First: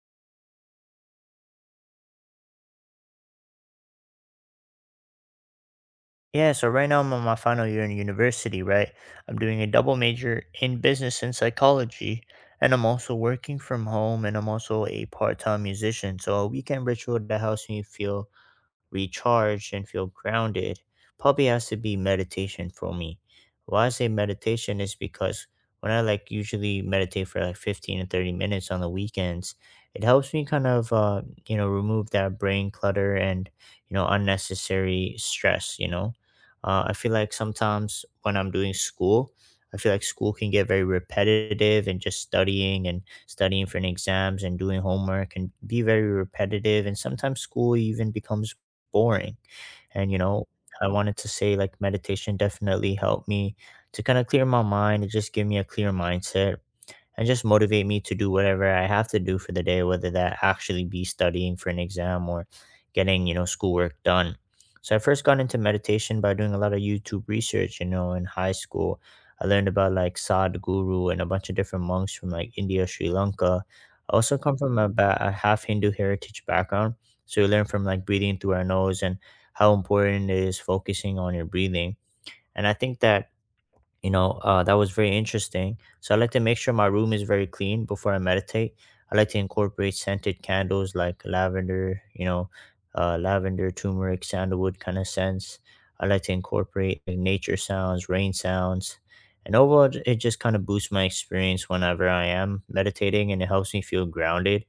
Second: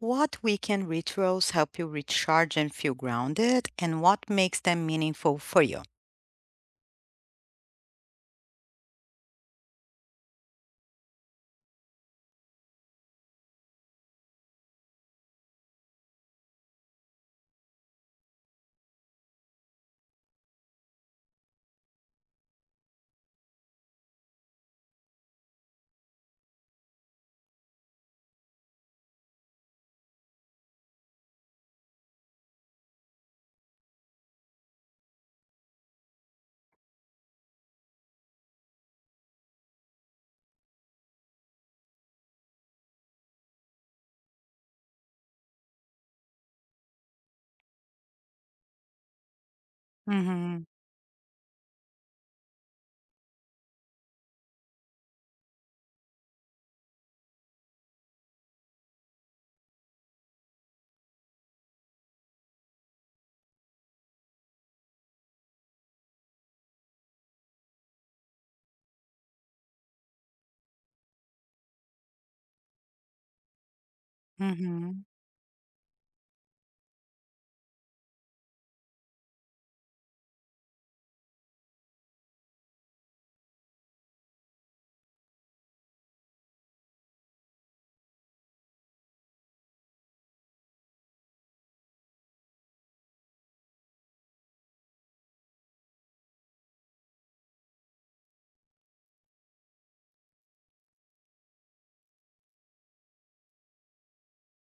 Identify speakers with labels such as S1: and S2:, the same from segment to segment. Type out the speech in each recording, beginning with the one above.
S1: What weekend rituals help you recharge and feel grounded, and what makes them meaningful for you?
S2: Yeah, so right now I'm on my final year in university, right? I'm doing a double major in business and psychology, and I'm also working from home, and I'm also a part time musician. So a weekend ritual that helps me feel recharged and feel grounded probably has to be meditation for me. Why I say meditation is because when I like usually meditate for like 15 to 30 minutes on the weekends, it helps me kind of, remove that brain clutter and, unnecessary stress. I feel like sometimes when I'm doing school, I feel like school can get very repetitive and just studying and studying for an exams and doing homework can be very repetitive. And sometimes school even becomes boring. And, you know,
S1: hmm
S2: I wanted to say like meditation definitely helped me to kind of clear my mind and just give me a clear mindset and just motivate me to do whatever I have to do for the day, whether that actually be studying for an exam or getting schoolwork done. So I first got into meditation by doing a lot of YouTube research, in high school. I learned about like Sadhguru and a bunch of different monks from like India, Sri Lanka. I also come from a,
S1: hmm
S2: ba- a half Hindu heritage background. So we learn from like breathing through our nose and how important it is focusing on your breathing. And I think that that was very interesting, so I like to make sure my room is very clean before I meditate. I like to incorporate scented candles like lavender, lavender turmeric sandalwood kind of scents. I like to incorporate like, nature sounds rain sounds, and overall it just kind of boosts my experience whenever I am meditating, and it helps me feel grounded.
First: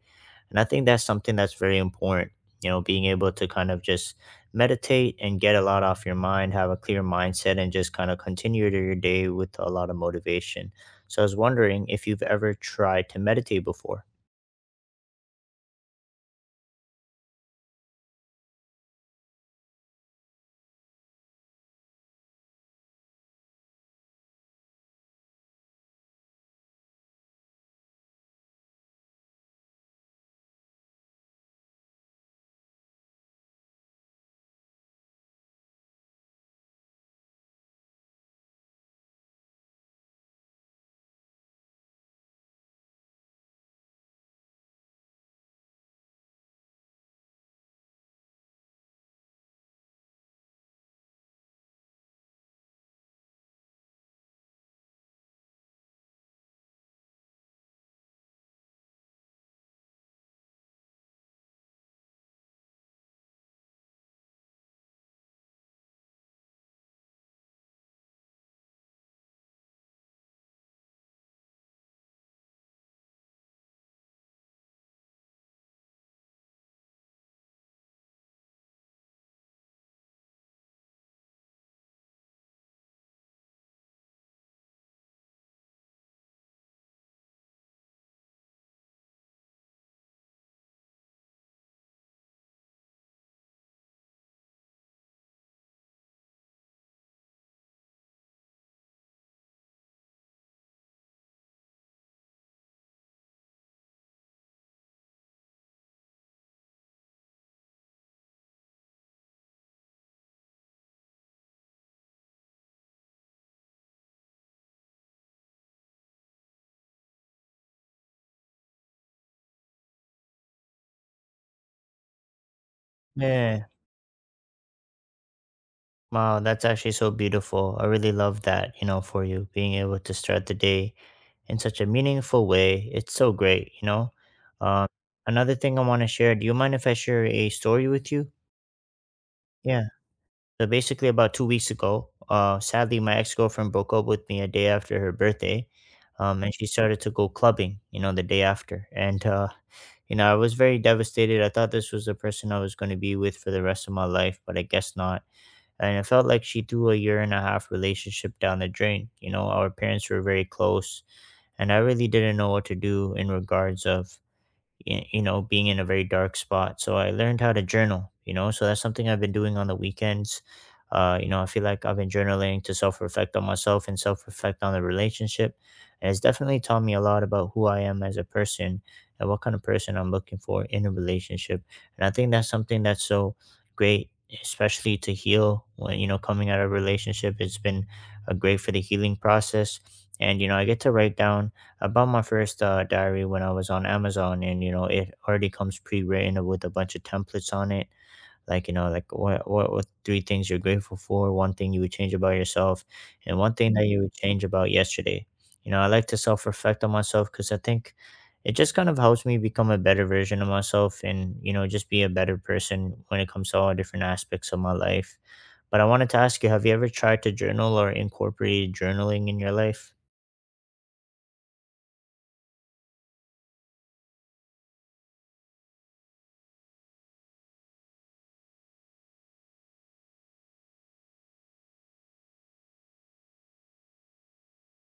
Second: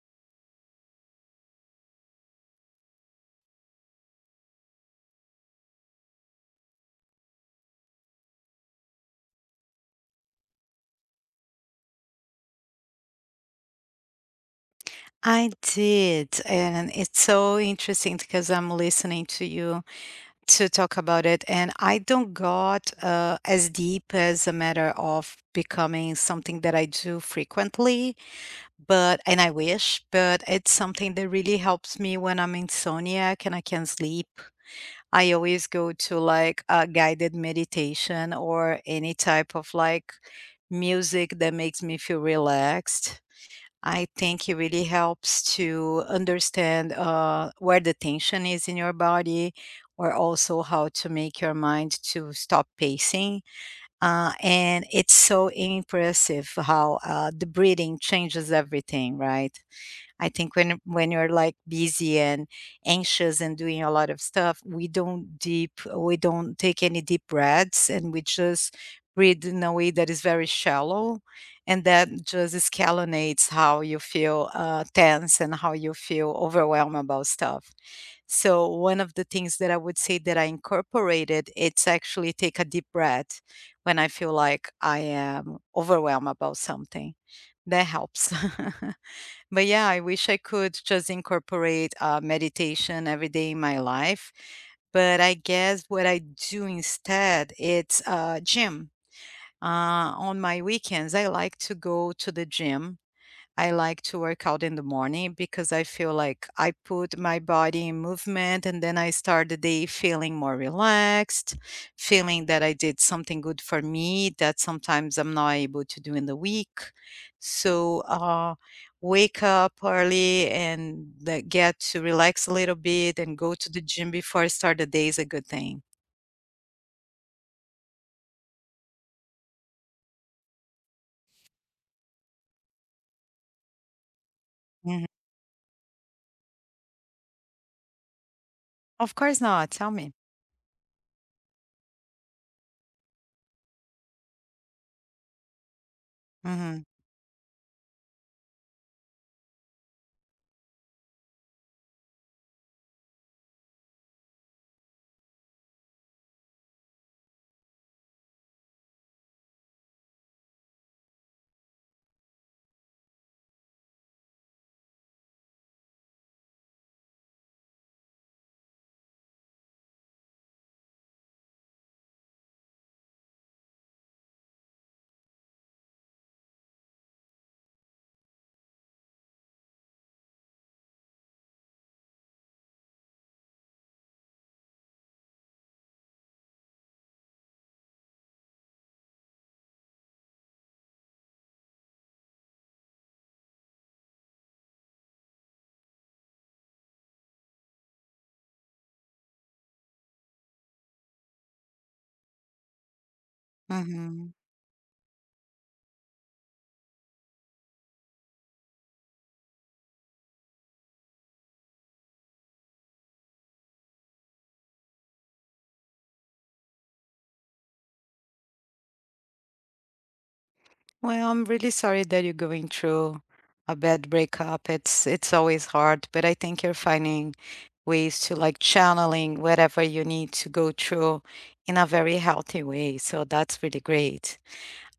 S2: And I think that's something that's very important, being able to kind of just meditate and get a lot off your mind, have a clear mindset, and just kind of continue to your day with a lot of motivation. So I was wondering if you've ever tried to meditate before.
S1: I did, and it's so interesting because I'm listening to you to talk about it, and I don't got as deep as a matter of becoming something that I do frequently, but and I wish, but it's something that really helps me when I'm insomniac and I can't sleep. I always go to like a guided meditation or any type of like music that makes me feel relaxed. I think it really helps to understand where the tension is in your body, or also how to make your mind to stop pacing. And it's so impressive how the breathing changes everything, right? I think when you're like busy and anxious and doing a lot of stuff, we don't take any deep breaths, and we just breathe in a way that is very shallow, and that just escalonates how you feel tense and how you feel overwhelmed about stuff. So one of the things that I would say that I incorporated, it's actually take a deep breath when I feel like I am overwhelmed about something. That helps. But yeah, I wish I could just incorporate meditation every day in my life. But I guess what I do instead, it's gym. On my weekends, I like to go to the gym. I like to work out in the morning because I feel like I put my body in movement and then I start the day feeling more relaxed, feeling that I did something good for me that sometimes I'm not able to do in the week. So wake up early and like, get to relax a little bit and go
S2: Yeah.
S1: to the gym before I start the day is a good thing.
S2: Wow, that's actually so beautiful. I really love that, for you being able to start the day in such a meaningful way. It's so great, Um,
S1: Mhm.
S2: Another thing I want to share. Do you mind if I share a story with you?
S1: Of course not.
S2: Yeah.
S1: Tell me.
S2: So basically, about 2 weeks ago, sadly, my ex girlfriend broke up with me a day after her birthday, and she
S1: hmm
S2: started to go clubbing. You know, the day after, and I was very devastated. I thought this was the person I was going to be with for the rest of my life, but I guess not. And it felt like she threw a year and a half relationship down the drain. You know, our parents were very close, and I really didn't know what to do in regards of being in a very dark spot. So I learned how to journal. So that's something I've been doing on the weekends. I feel like I've been journaling to self-reflect on myself and self-reflect on the relationship, and it's definitely taught me a lot about who I am as a person and what kind of person I'm looking for in a relationship. And I think that's something that's so great, especially to heal when, coming out of a relationship, it's been great for the healing process. And I get to write down. I bought my first diary when I was on Amazon, and it already comes pre-written with a bunch of templates on it. Like what three things you're grateful for, one thing you would change about yourself, and one thing that you would
S1: hmm
S2: change about yesterday. I like to self-reflect on myself because I think it just kind of helps me become a better version of myself, and, just be a better person when it comes to all different aspects of my life. But I wanted to ask you, have you ever tried to journal or incorporated journaling in your life?
S1: Well, I'm really sorry that you're going through a bad breakup. It's always hard, but I think you're finding ways to like channeling whatever you need to go through in a very healthy way. So that's really great.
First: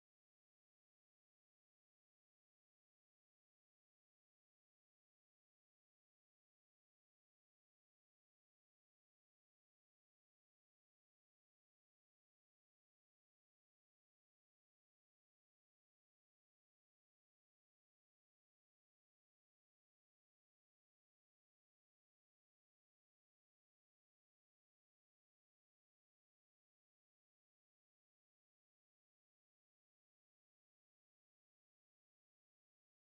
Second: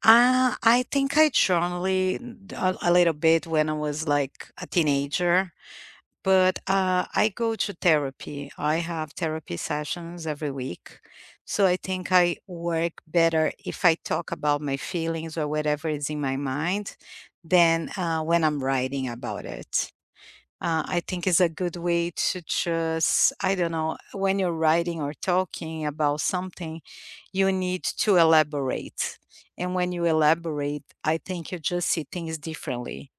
S1: I think I journaling a little bit when I was like a teenager. But I go to therapy. I have therapy sessions every week. So I think I work better if I talk about my feelings or whatever is in my mind than when I'm writing about it. I think it's a good way to just, I don't know, when you're writing or talking about something, you need to elaborate. And when you elaborate, I think you just see things differently.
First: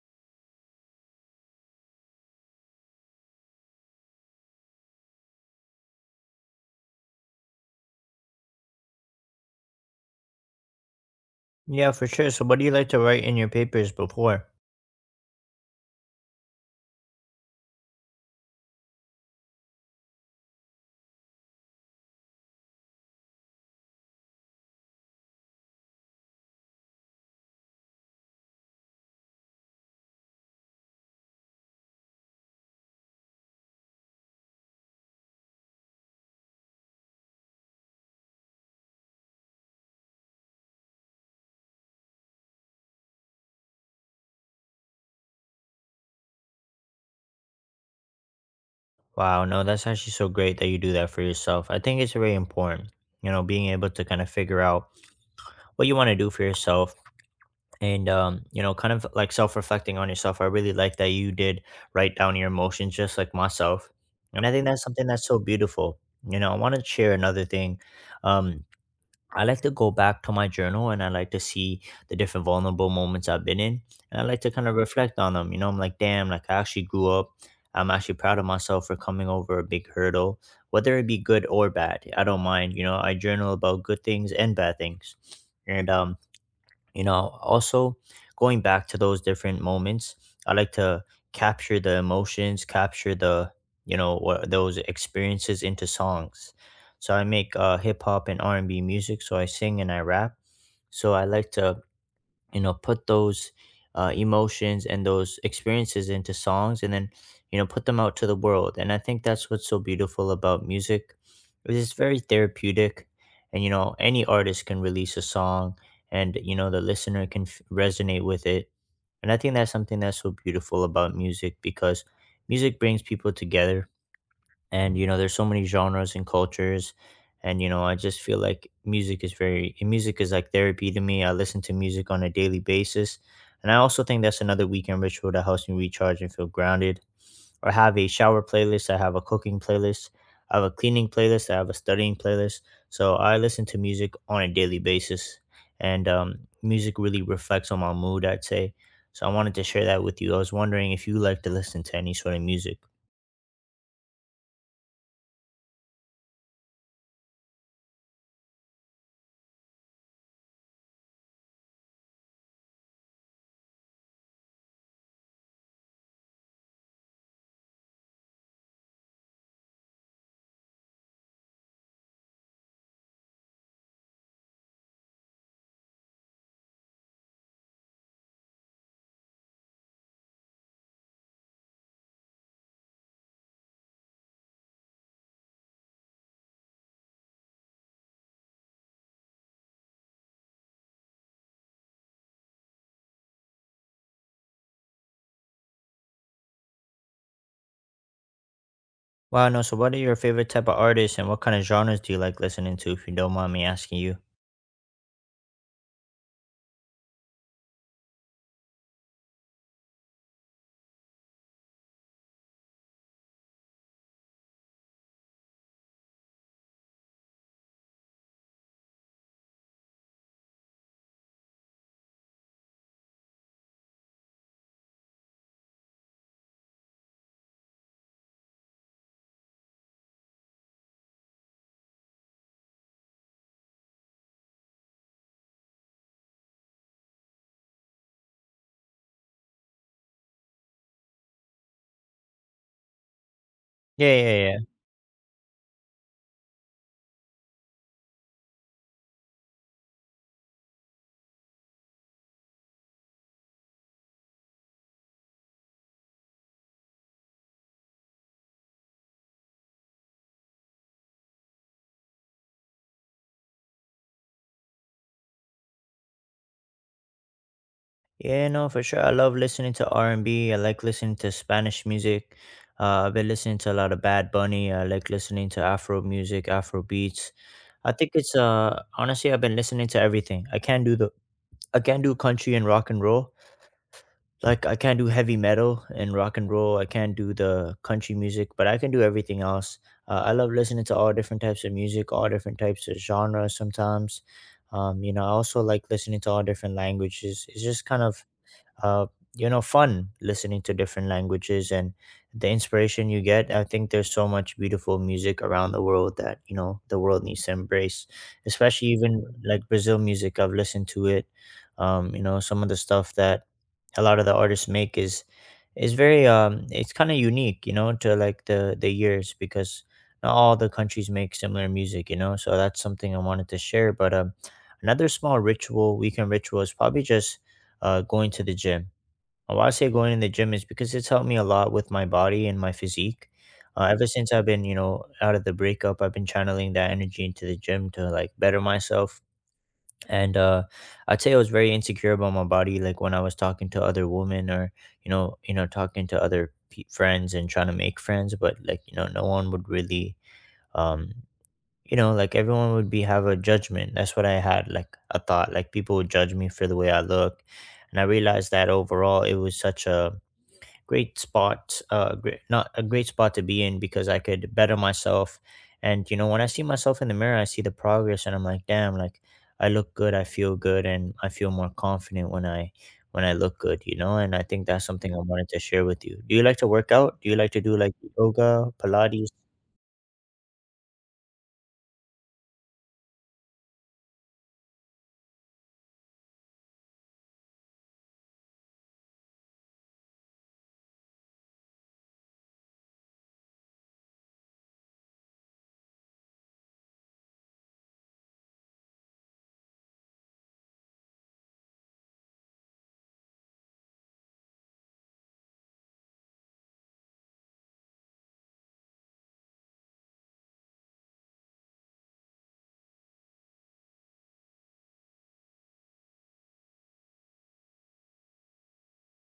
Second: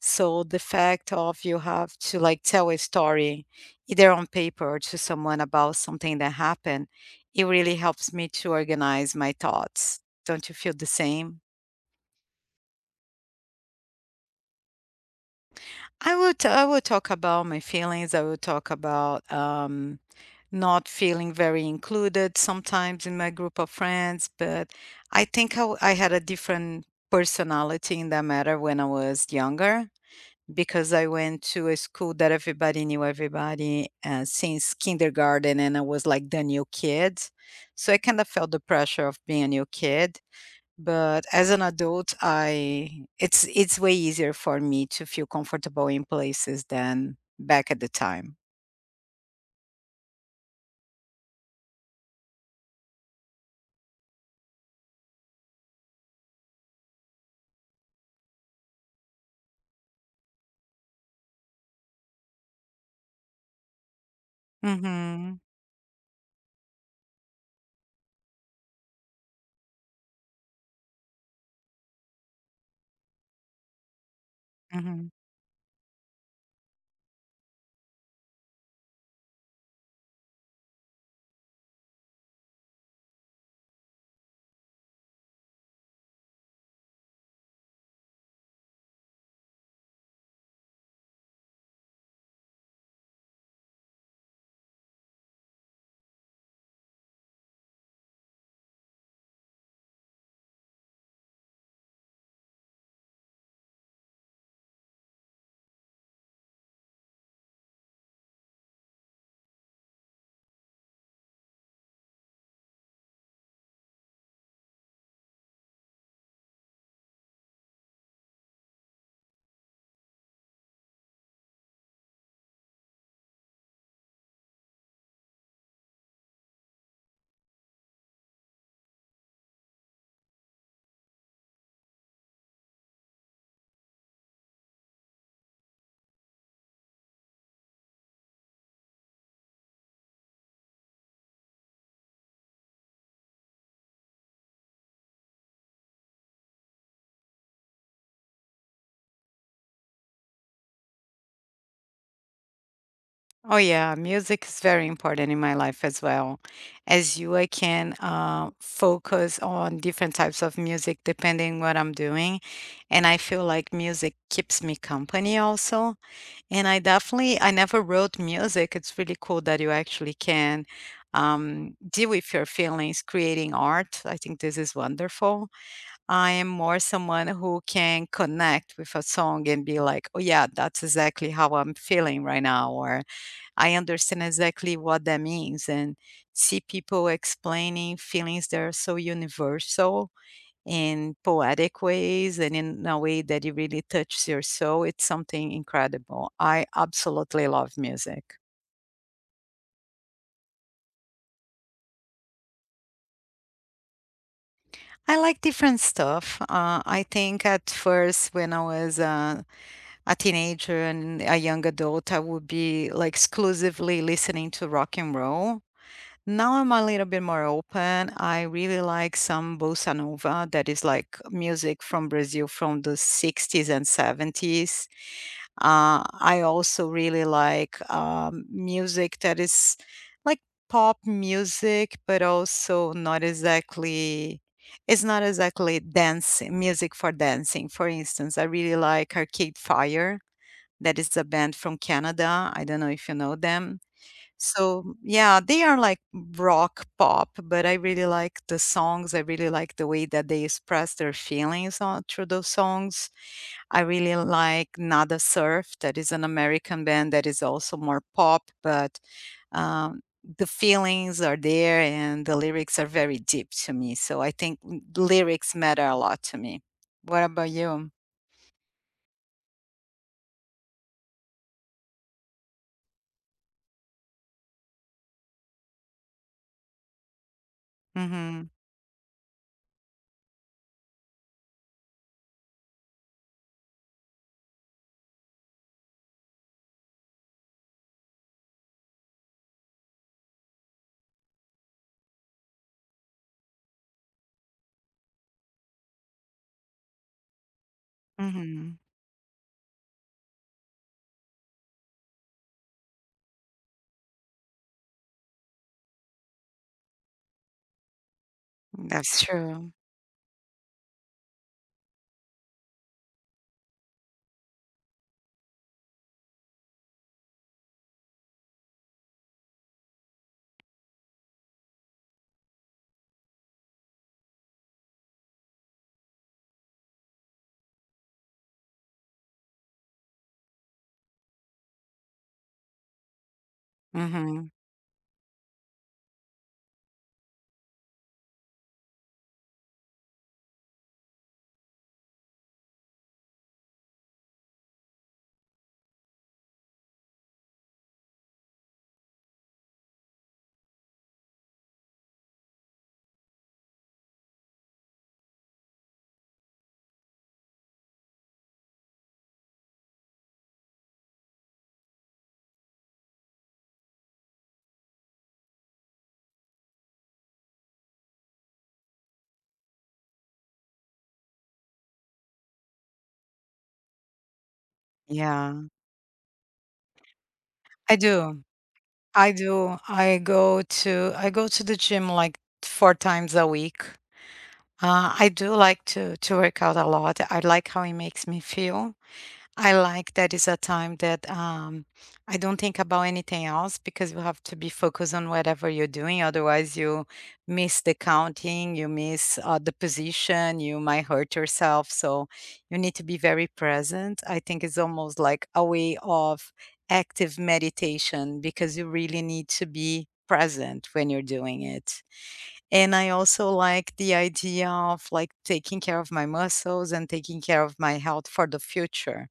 S1: So the fact of you have to like tell a story either on paper or to someone about something that happened, it really helps me to organize my thoughts. Don't you feel the same?
S2: Yeah, for sure. So, what do you like to write in your papers before?
S1: I will talk about my feelings. I will talk about not feeling very included sometimes in my group of friends. But I think I had a different personality in that matter when I was younger. Because I went to a school that everybody knew everybody since kindergarten, and I was like the new kid. So I kind of felt the pressure of being a new kid. But as an adult, I it's way easier for me to feel comfortable in places than back at the time.
S2: Wow, no, that's actually so great that you do that for yourself. I think it's very important, being able to kind of figure out what you want to do for yourself, and, kind of like self reflecting on yourself. I really like that you did write down your emotions just like myself. And I think that's something that's
S1: Mm-hmm.
S2: so beautiful. I want to share another thing, um, I like to go back to my journal, and I like to see the different vulnerable moments I've been in. And I like to kind of
S1: Mm-hmm.
S2: reflect on them. You know, I'm like, damn, like I actually grew up. I'm actually proud of myself for coming over a big hurdle, whether it be good or bad. I don't mind. You know, I journal about good things and bad things. And also going back to those different moments, I like to capture the emotions, capture the, what those experiences into songs. So I make hip hop and R&B music, so I sing and I rap, so I like to, put those emotions and those experiences into songs, and then, put them out to the world. And I think that's what's so beautiful about music, is it's very therapeutic, and any artist can release a song, and the listener can resonate with it. And I think that's something that's so beautiful about music, because music brings people together, and there's so many genres and cultures. And I just feel like music is like therapy to me. I listen to music on a daily basis, and I also think that's another weekend ritual that helps me recharge and feel grounded. I have a shower playlist, I have a cooking playlist, I have a cleaning playlist, I have a studying playlist. So I listen to music on a daily basis, and, music really reflects on my mood, I'd say. So I wanted to share that with you. I was wondering if you like to listen to any sort of music.
S1: Oh yeah, music is very important in my life as well. As you, I can focus on different types of music depending what I'm doing, and I feel like music keeps me company also. And I definitely, I never wrote music. It's really cool that you actually can deal with your feelings creating art. I think this is wonderful. I am more someone who can connect with a song and be like, oh yeah, that's exactly how I'm feeling right now, or I understand exactly what that means and see people explaining feelings that are so universal in poetic ways and in a way that it really touches your soul. It's something incredible. I absolutely love music.
S2: Wow, no. So, what are your favorite type of artists and what kind of genres do you like listening to? If you don't mind me asking you.
S1: I like different stuff. I think at first, when I was a teenager and a young adult, I would be like exclusively listening to rock and roll. Now I'm a little bit more open. I really like some bossa nova, that is like music from Brazil from the 60s and 70s. I also really like music that is like pop music, but also not exactly, it's not exactly dance music for dancing. For instance, I really like Arcade Fire, that is a band from Canada. I don't know if you know them.
S2: Yeah, yeah, yeah.
S1: So, yeah, they are like rock pop, but I really like the songs. I really like the way that they express their feelings on through those songs. I really like Nada Surf, that is an American band that is also more pop, but um, the feelings are there and the lyrics are very deep to me. So I think lyrics matter a lot to me. What about you?
S2: Yeah, no, for sure. I love listening to R&B. I like listening to Spanish music. I've been listening to a lot of Bad Bunny. I like listening to Afro music, Afro beats. I think it's
S1: Mm-hmm.
S2: honestly, I've been listening to everything. I can't do country and rock and roll. Like, I can't do heavy metal and rock and roll. I can't do the country music, but I can do everything else. I love listening to all different types of music, all different types of genres sometimes. I also like listening to all different languages. It's just kind of
S1: Mm-hmm.
S2: uh, fun listening to different languages, and the inspiration you get. I think there's so much beautiful music around the world that, the world needs to embrace, especially even
S1: That's
S2: like
S1: true.
S2: brazil music, I've listened to it. Some of the stuff that a lot of the artists make is very it's kind of unique, to like the years, because not all the countries make similar music, so that's something I wanted to share. But, another small ritual, weekend ritual, is probably just going to the gym. Why I say going to the gym is because it's helped me a lot with my body and my physique. Ever since I've
S1: Mm-hmm.
S2: been, out of the breakup, I've been channeling that energy into the gym to like better myself. And I'd say I was very insecure about my body, like when I was talking to other women, or talking to other friends and trying to make friends, but like, no one would really. Um, like everyone would be, have a judgment, that's what I had, like a thought, like people would judge me for the way I look. And I realized that overall it was such a great spot, not a great spot to be in, because I could better myself. And you know, when I see myself in the mirror, I see the progress, and I'm like, damn, like I look good, I feel good, and I feel more confident when I look good, you know. And I think that's something I wanted to
S1: Yeah,
S2: share with you. Do you like to work out? Do you like to do like
S1: I do.
S2: yoga, pilates?
S1: I do. I go to the gym like 4 times a week. I do like to work out a lot. I like how it makes me feel. I like that is a time that I don't think about anything else because you have to be focused on whatever you're doing. Otherwise, you miss the counting, you miss the position, you might hurt yourself. So you need to be very present. I think it's almost like a way of active meditation because you really need to be present when you're doing it. And I also like the idea of like taking care of my muscles and taking care of my health for the future,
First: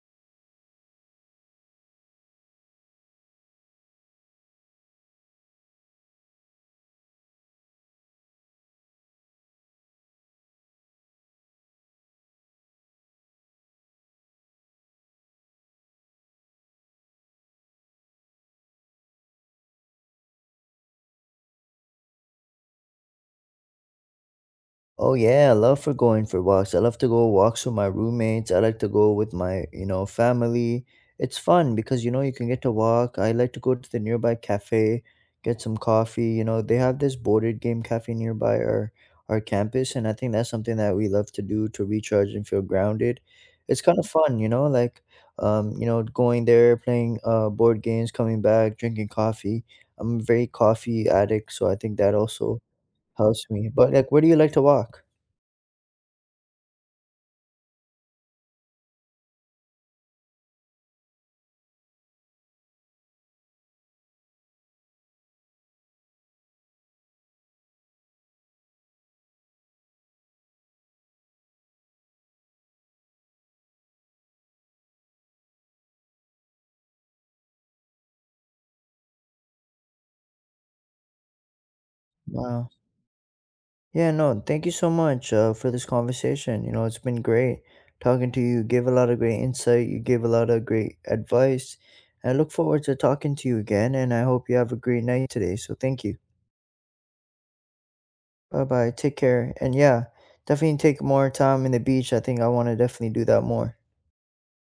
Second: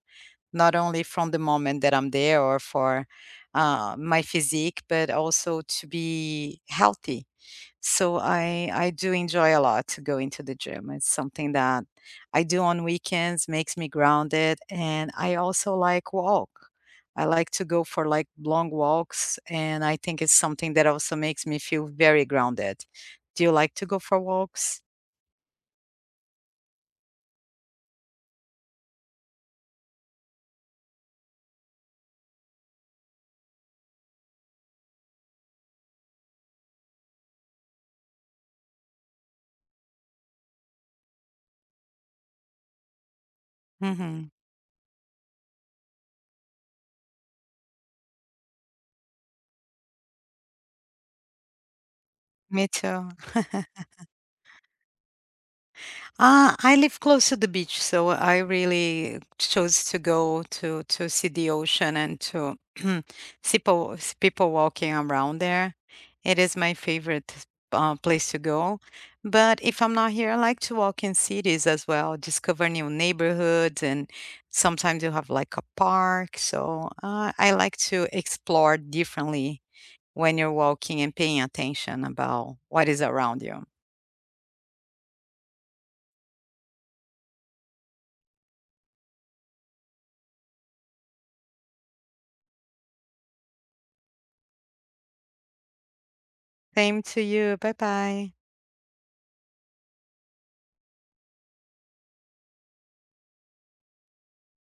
S1: not only from the moment that I'm there or for my physique, but also to be healthy. So I do enjoy a lot to go into the gym. It's something that I do on weekends, makes me grounded, and I also like walk. I like to go for like long walks, and I think it's something that also makes me feel very grounded. Do you like to go for walks?
S2: Oh yeah, I love for going for walks. I love to go walks with my roommates. I like to go with my, you know, family. It's fun because you know you can get to walk. I like to go to the nearby cafe, get some coffee. You know, they have this boarded game cafe nearby our campus, and I think that's something that we love to do to recharge and feel grounded. It's kind of
S1: Hmm.
S2: fun, like, going there, playing board games, coming back, drinking coffee. I'm a very coffee addict, so I think that also
S1: Me too.
S2: helps me. But like, where do you like to walk?
S1: I live close to the beach, so I really chose to go to see the ocean and to see people walking around there. It is my favorite place to go. But if I'm not here, I like to walk in cities as well, discover new neighborhoods, and sometimes you have like a park. So I like to explore differently when you're walking and paying attention about
S2: Wow.
S1: what is around you.
S2: Yeah, no, thank you so much for this conversation. You know, it's been great talking to you. You gave a lot of great insight, you gave a lot of great advice. I look forward to talking to you again, and I hope you have a great night today. So, thank you.
S1: Same to you. Bye bye.
S2: Bye bye. Take care. And yeah, definitely take more time in the beach. I think I want to definitely do that more.